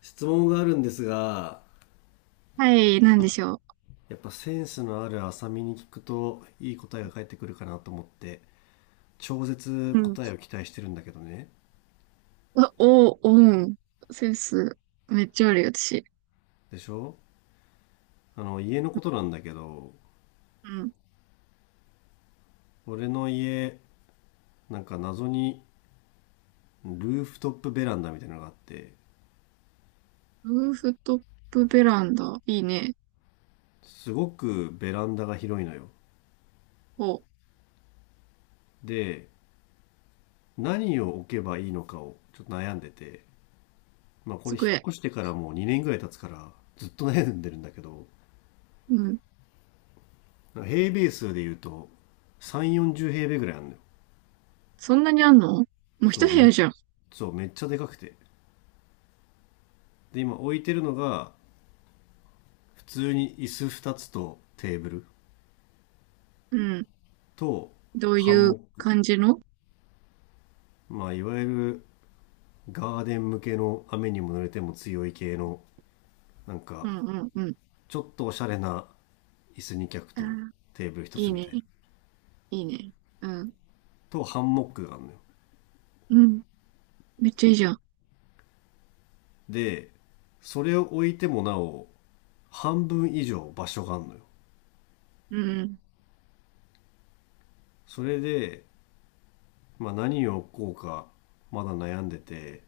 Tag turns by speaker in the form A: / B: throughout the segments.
A: 質問があるんですが、
B: はい、なんでしょ
A: やっぱセンスのある浅見に聞くといい答えが返ってくるかなと思って、超絶
B: う。うん。
A: 答えを期待してるんだけどね。
B: あお、オン、センス、めっちゃあるよ、私。
A: でしょ。あの家のことなんだけど、
B: うん。
A: 俺の家、なんか謎にルーフトップベランダみたいなのがあって、
B: ルーフトップベランダ、いいね。
A: すごくベランダが広いのよ。
B: お、
A: で、何を置けばいいのかをちょっと悩んでて、まあこれ引っ
B: 机。
A: 越してからもう2年ぐらい経つから、ずっと悩んでるんだけど、
B: うん。
A: 平米数で言うと3、40平米ぐらいあるのよ。
B: そんなにあんのもう一
A: そ
B: 部
A: う、
B: 屋
A: め、
B: じゃん。
A: そう、めっちゃでかくて。で、今置いてるのが、普通に椅子2つとテーブル
B: うん。
A: と
B: どう
A: ハ
B: い
A: ン
B: う
A: モック。
B: 感じの？
A: まあ、いわゆるガーデン向けの雨にも濡れても強い系の、なん
B: う
A: か、
B: んうんうん。
A: ちょっとおしゃれな椅子2脚
B: あ
A: と
B: ー、
A: テーブル1
B: い
A: つ
B: い
A: み
B: ね。
A: たいな。
B: いいね。うん。
A: とハンモックがあるのよ。
B: うん。めっちゃいいじゃん。
A: で、それを置いてもなお、半分以上場所があるのよ。
B: うんうん。
A: それで、まあ、何をこうか、まだ悩んでて、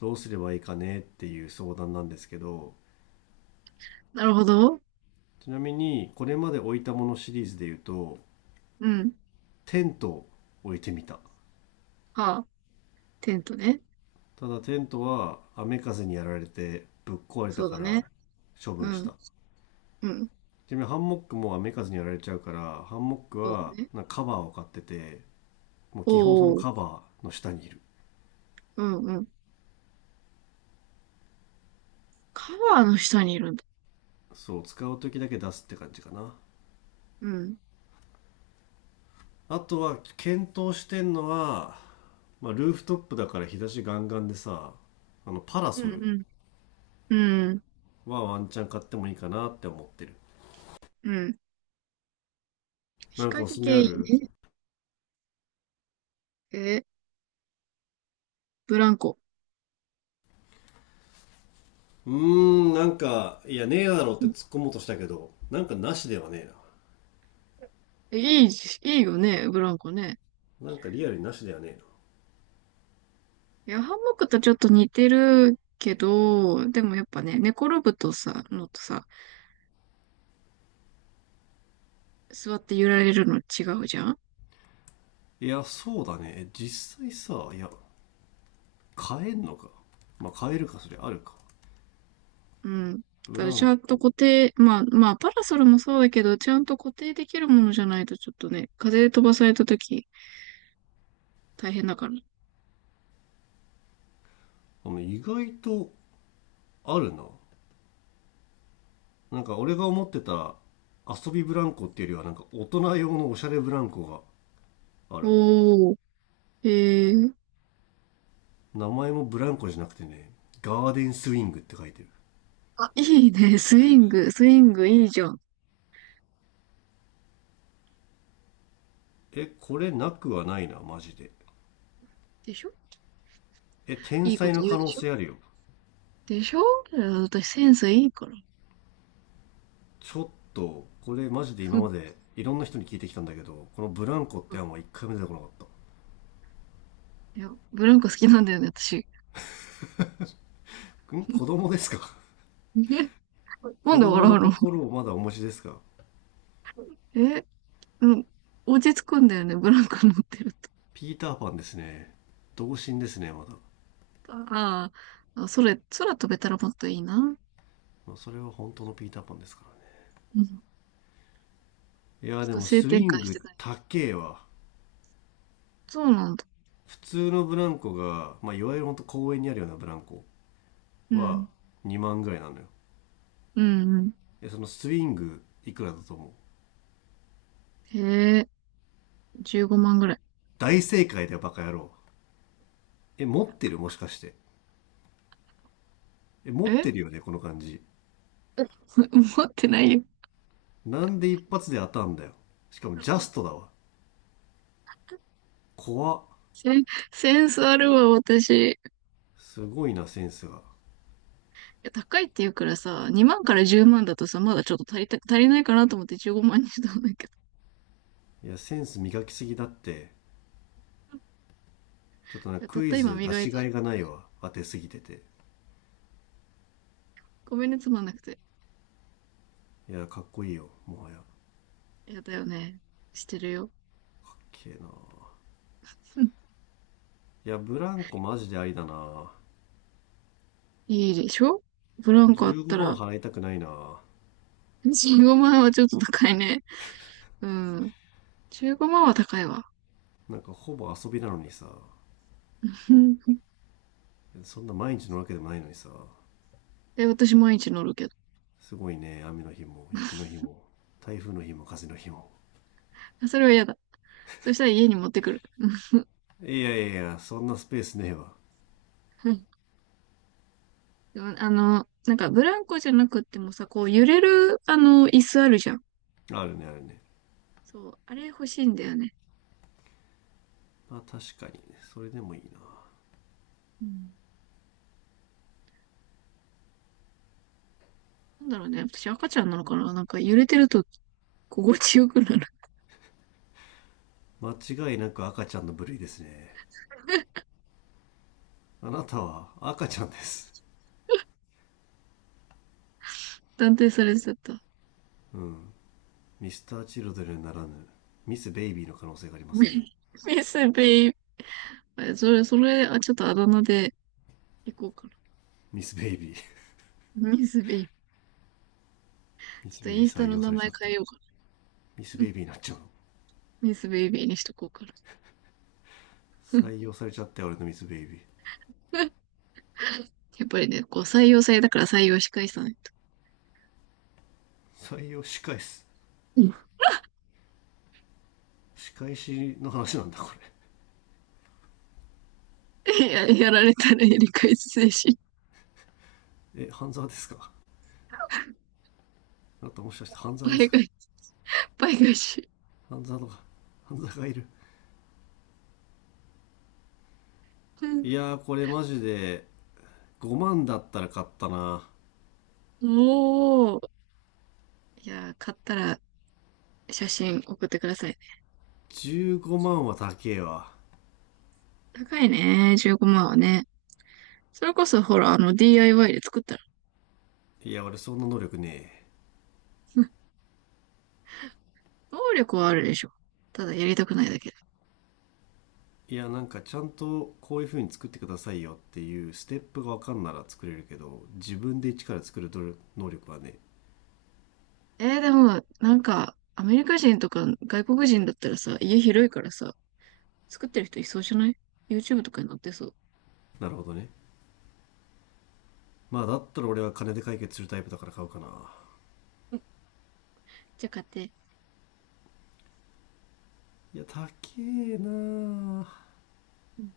A: どうすればいいかねっていう相談なんですけど、
B: なるほど。
A: ちなみにこれまで置いたものシリーズで言うと、
B: うん。
A: テントを置いてみた。
B: はあ、テントね。
A: ただテントは雨風にやられてぶっ壊れた
B: そう
A: か
B: だね。
A: ら処
B: う
A: 分し
B: ん。
A: た。
B: うん。
A: ちなみにハンモックも雨風にやられちゃうから、ハンモック
B: そう
A: は
B: だね。
A: なんかカバーを買ってて、もう基本その
B: おーお
A: カ
B: ー。
A: バーの下にいる。
B: うんうん。カバーの下にいるんだ。
A: そう、使う時だけ出すって感じかな。
B: うん。
A: あとは検討してんのは、まあ、ルーフトップだから日差しガンガンでさ、あのパラ
B: う
A: ソル
B: ん、うん、うん、
A: はワンチャン買ってもいいかなって思ってる。
B: うん。
A: な
B: 日
A: んかおす
B: 陰
A: すめ
B: 系
A: あ
B: いい
A: る？
B: ね。え、ブランコ。
A: うーん、なんかいやねえだろって突っ込もうとしたけど、なんかなしではねえ。
B: えいい、いいよね、ブランコね。
A: なんかリアルになしではねえ。
B: いや、ハンモックとちょっと似てるけど、でもやっぱね、寝転ぶとさ、のとさ、座って揺られるの違うじゃん。
A: な、いや、そうだねえ、実際さ、いや、買えんのか？まあ買えるか、それあるか。
B: うん。だ
A: ブ
B: か
A: ラ
B: らち
A: ン
B: ゃん
A: コ、
B: と固定、まあ、まあ、パラソルもそうだけど、ちゃんと固定できるものじゃないとちょっとね、風で飛ばされた時大変だから。
A: あの、意外とあるな。なんか俺が思ってた遊びブランコっていうよりは、なんか大人用のおしゃれブランコがあるわ。
B: おー、えー、
A: 名前もブランコじゃなくてね、ガーデンスイングって書いてる。
B: あ、いいね、スイング、スイングいいじゃん。
A: え、これなくはないなマジで。
B: でしょ？
A: え、天
B: いいこ
A: 才
B: と
A: の
B: 言う
A: 可
B: で
A: 能
B: しょ？
A: 性あるよ。
B: でしょ？いや、私センスいいから。
A: ちょっとこれマジで
B: ふ
A: 今
B: っ
A: までいろんな人に聞いてきたんだけど、このブランコっ
B: ふ、
A: て案は一回も出てこなかっ
B: いや、ブランコ好きなんだよね、私。
A: た ん、
B: ふっ、
A: 子供ですか？
B: え、 なん
A: 子
B: で
A: 供
B: 笑
A: の
B: うの？
A: 心をまだお持ちですか？
B: え、うん、落ち着くんだよね、ブランコ乗ってると。
A: ピーターパンですね、童心ですねまだ。
B: ああ、あ、それ、空飛べたらもっといいな。
A: まあそれは本当のピーターパンですからね。
B: うん。ちょ
A: いやー、
B: っ
A: で
B: と
A: も
B: 性
A: ス
B: 転
A: イ
B: 換
A: ン
B: して
A: グ
B: くれ。
A: 高えわ。
B: そうなんだ。
A: 普通のブランコが、まあ、いわゆるほんと公園にあるようなブランコ
B: う
A: は
B: ん。
A: 2万ぐらいなのよ。
B: うんうん。
A: え、そのスイングいくらだと思う？
B: へえ、15万ぐらい。
A: 大正解だよ、バカ野郎。え、持ってるもしかして？え、持っ
B: え
A: てるよねこの感じ。
B: 持ってないよ。
A: なんで一発で当たんだよ。しかもジャストだわ。怖っ。
B: セン、センスあるわ、私。
A: すごいな、センスが。
B: や、高いって言うからさ、2万から10万だとさ、まだちょっと足りないかなと思って15万にしたんだけど。
A: いや、センス磨きすぎだって。ちょっと
B: い
A: ね、
B: や、たっ
A: クイ
B: た今
A: ズ出
B: 磨い
A: しが
B: た。
A: いがないわ、当てすぎてて。
B: ごめんね、つまんなくて。
A: いや、かっこいいよもはや。
B: いやだよね。してるよ。
A: けえな。
B: うん。
A: いや、ブランコマジでありだな。
B: いいでしょ？ブランコあっ
A: 15
B: た
A: 万
B: ら、
A: 払いたくないな。
B: 15万はちょっと高いね。うん。15万は高いわ。
A: なんかほぼ遊びなのにさ。そんな毎日のわけでもないのにさ。
B: え、私毎日乗るけ
A: すごいね、雨の日も、雪の日も、台風の日も、風の日も。
B: ど。それは嫌だ。そしたら家に持ってくる。
A: いやいやいや、そんなスペースねえわ。
B: うん。でも、あの、なんかブランコじゃなくってもさ、こう揺れる、あの、椅子あるじゃん。
A: あるね、あるね。
B: そう、あれ欲しいんだよね。
A: まあ確かにね、それでもいいな。
B: うん。なんだろうね。私赤ちゃんなのかな？なんか揺れてると心地よくなる。
A: 間違いなく赤ちゃんの部類ですね。あなたは赤ちゃんです。
B: 断定されちゃった。
A: ミスターチルドレンならぬ、ミスベイビーの可能性があります
B: ミ
A: ね。
B: ミスベイブ。それ、それ、あ、ちょっとあだ名で行こうか
A: ミスベイビー。
B: な。ミスベイブ。
A: ミ
B: ちょっ
A: ス
B: と
A: ベイ
B: イ
A: ビー
B: ンスタ
A: 採
B: の
A: 用さ
B: 名
A: れち
B: 前
A: ゃった
B: 変え
A: よ。
B: ようかな。
A: ミス
B: う
A: ベイ
B: ん。
A: ビーになっちゃうの。
B: ミスベイビーにしとこうかな。
A: 採用されちゃって俺のミスベイビー。
B: やっぱりね、こう採用されたから採用し返さないと。
A: 採用仕返す。
B: うん。
A: 仕返しの話なんだこ
B: いや、やられたらやり返す精神。
A: れ、え、半沢ですか？あなたもしかして半沢で
B: 倍
A: すか？
B: 返し、倍返し。
A: 半沢とか、半沢がいる。
B: うん。
A: いやー、これマジで5万だったら買ったな。
B: おー。いや、買ったら写真送ってくださいね。
A: 15万は高えわ。
B: 高いね、15万はね。それこそ、ほら、あの、DIY で作ったら。
A: いや、俺そんな能力ねえ。
B: 能力はあるでしょ。ただ、やりたくないだけで。
A: いや、なんかちゃんとこういう風に作ってくださいよっていうステップが分かんなら作れるけど、自分で一から作る能力はね。
B: でも、なんか、アメリカ人とか外国人だったらさ、家広いからさ、作ってる人いそうじゃない ?YouTube とかに載ってそう。
A: なるほどね。まあだったら俺は金で解決するタイプだから買うかな。
B: じゃあ、買って。
A: いや、高えなあ。
B: うん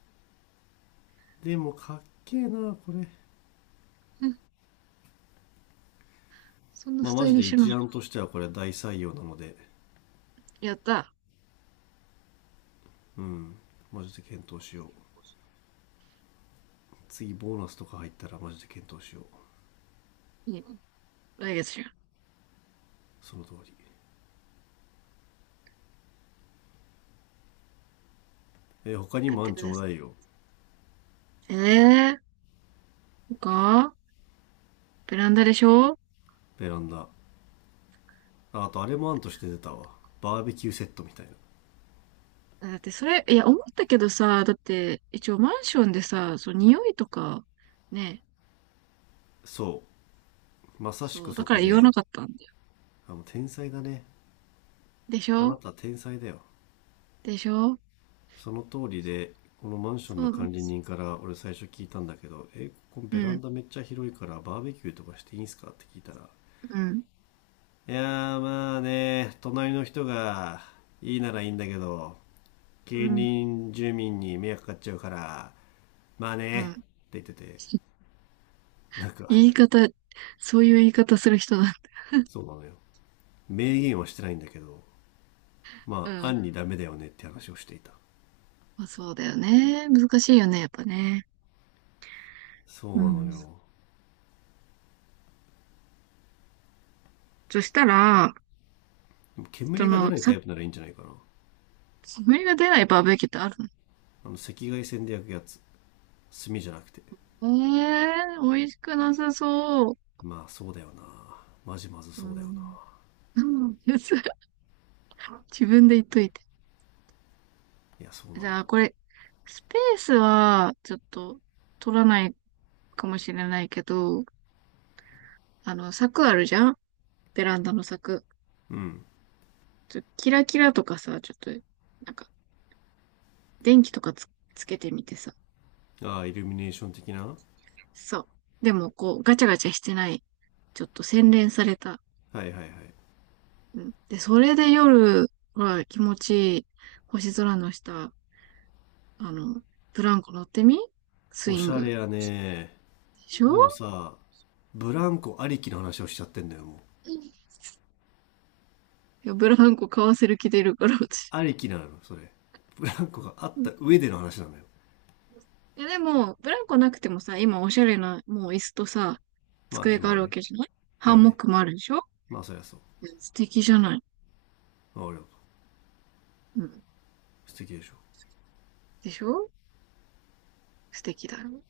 A: でも、かっけえなあこれ。
B: うん。そんな
A: まあ、
B: スタ
A: マ
B: イ
A: ジ
B: リッ
A: で
B: シュな
A: 一
B: の。
A: 案としてはこれは大採用なので、
B: やった。
A: マジで検討しよう。次、ボーナスとか入ったらマジで検討しよう。
B: いいね。来月じゃん。
A: その通り。他に
B: 買っ
A: も
B: て
A: 案
B: く
A: ち
B: だ
A: ょう
B: さい。
A: だいよ。
B: ええー、そっか。ベランダでしょ？
A: ベランダ。ああと、あれも案として出たわ。バーベキューセットみたいな。
B: だってそれ、いや、思ったけどさ、だって、一応マンションでさ、そう、匂いとか、ね、
A: そう。まさし
B: そ
A: く
B: う、だ
A: そ
B: から
A: こ
B: 言わな
A: で、
B: かったんだ。
A: あ、もう天才だね。
B: でし
A: あな
B: ょ？
A: た天才だよ。
B: でしょ？
A: その通りで、このマンション
B: そ
A: の
B: うなんで
A: 管理
B: す
A: 人から俺最初聞いたんだけど、え、ここ
B: よ。う
A: ベラン
B: ん、
A: ダめっちゃ広いからバーベキューとかしていいんすかって聞いたら、
B: うん、
A: いやーまあね、隣の人がいいならいいんだけど、
B: う
A: 近
B: ん、
A: 隣住民に迷惑かかっちゃうから、まあ
B: う
A: ね、
B: ん。
A: って言ってて、なんか、
B: 言い方、そういう言い方する人だ。
A: そうなのよ。明言はしてないんだけど、
B: う
A: まあ、
B: ん。
A: 案にダメだよねって話をしていた。
B: まあ、そうだよね。難しいよね、やっぱね。
A: そ
B: う
A: うなの
B: ん。
A: よ。
B: そしたら、そ
A: 煙が出
B: の、
A: ないタ
B: さ、
A: イプならいいんじゃないかな。
B: 煙が出ないバーベキューってあるの？
A: あの、赤外線で焼くやつ。炭じゃなくて。
B: ええー、美味しくなさそう。
A: まあそうだよな、マジまず
B: う
A: そうだよな。
B: ん。うんやつ、 自分で言っといて。
A: いや、そうなの
B: じ
A: よ。
B: ゃあ、これ、スペースは、ちょっと、取らないかもしれないけど、あの、柵あるじゃん、ベランダの柵。
A: うん、
B: ちょっとキラキラとかさ、ちょっと、なんか、電気とかつけてみてさ。
A: ああ、イルミネーション的なは、
B: そう。でも、こう、ガチャガチャしてない。ちょっと洗練された。
A: いはいはい。
B: うん。で、それで夜は気持ちいい星空の下、あの、ブランコ乗ってみ、ス
A: お
B: イ
A: し
B: ン
A: ゃれ
B: グ。
A: やね。
B: でしょ？
A: でもさ、ブランコありきの話をしちゃってんだよもう。
B: いや、ブランコ買わせる気出るから、私。
A: ありきなのそれ？ブランコがあっ
B: うん。
A: た上での話なのよ。
B: いや、でも、ブランコなくてもさ、今おしゃれな、もう椅子とさ、
A: まあ
B: 机
A: ね、
B: が
A: ま
B: あ
A: あ
B: るわ
A: ね。
B: けじゃない？ハ
A: まあ
B: ンモッ
A: ね、
B: クもあるでしょ？
A: まあそりゃそう。
B: うん、素敵じゃない。
A: まあ俺は、
B: うん。
A: 素敵でしょ？
B: でしょ？素敵だよ。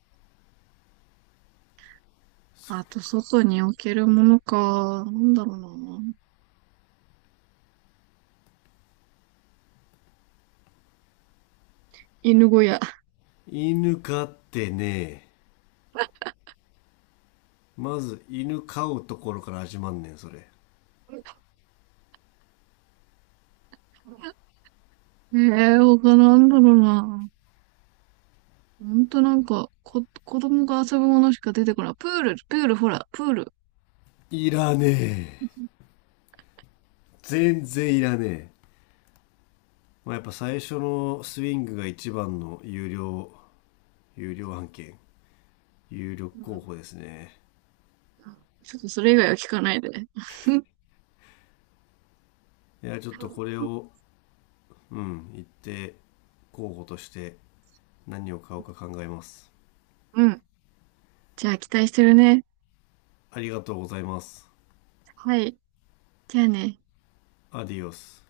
A: そ
B: あと、
A: う。
B: 外に置けるものか、なんだろうな。犬小屋。
A: 犬飼ってね、まず犬飼うところから始まんねんそれ。
B: ええー、他なんだろうな。ほんとなんか、子供が遊ぶものしか出てこない。プール、プール、ほら、プール。
A: いらねえ、全然いらねえ。まあ、やっぱ最初のスイングが一番の有料、有料案件、有力
B: う
A: 候
B: ん。
A: 補ですね。
B: ちょっとそれ以外は聞かないで。
A: いや、ちょっとこれを、うん、一定候補として、何を買おうか考えます。
B: うん。じゃあ、期待してるね。
A: ありがとうございます。
B: はい。じゃあね。
A: アディオス。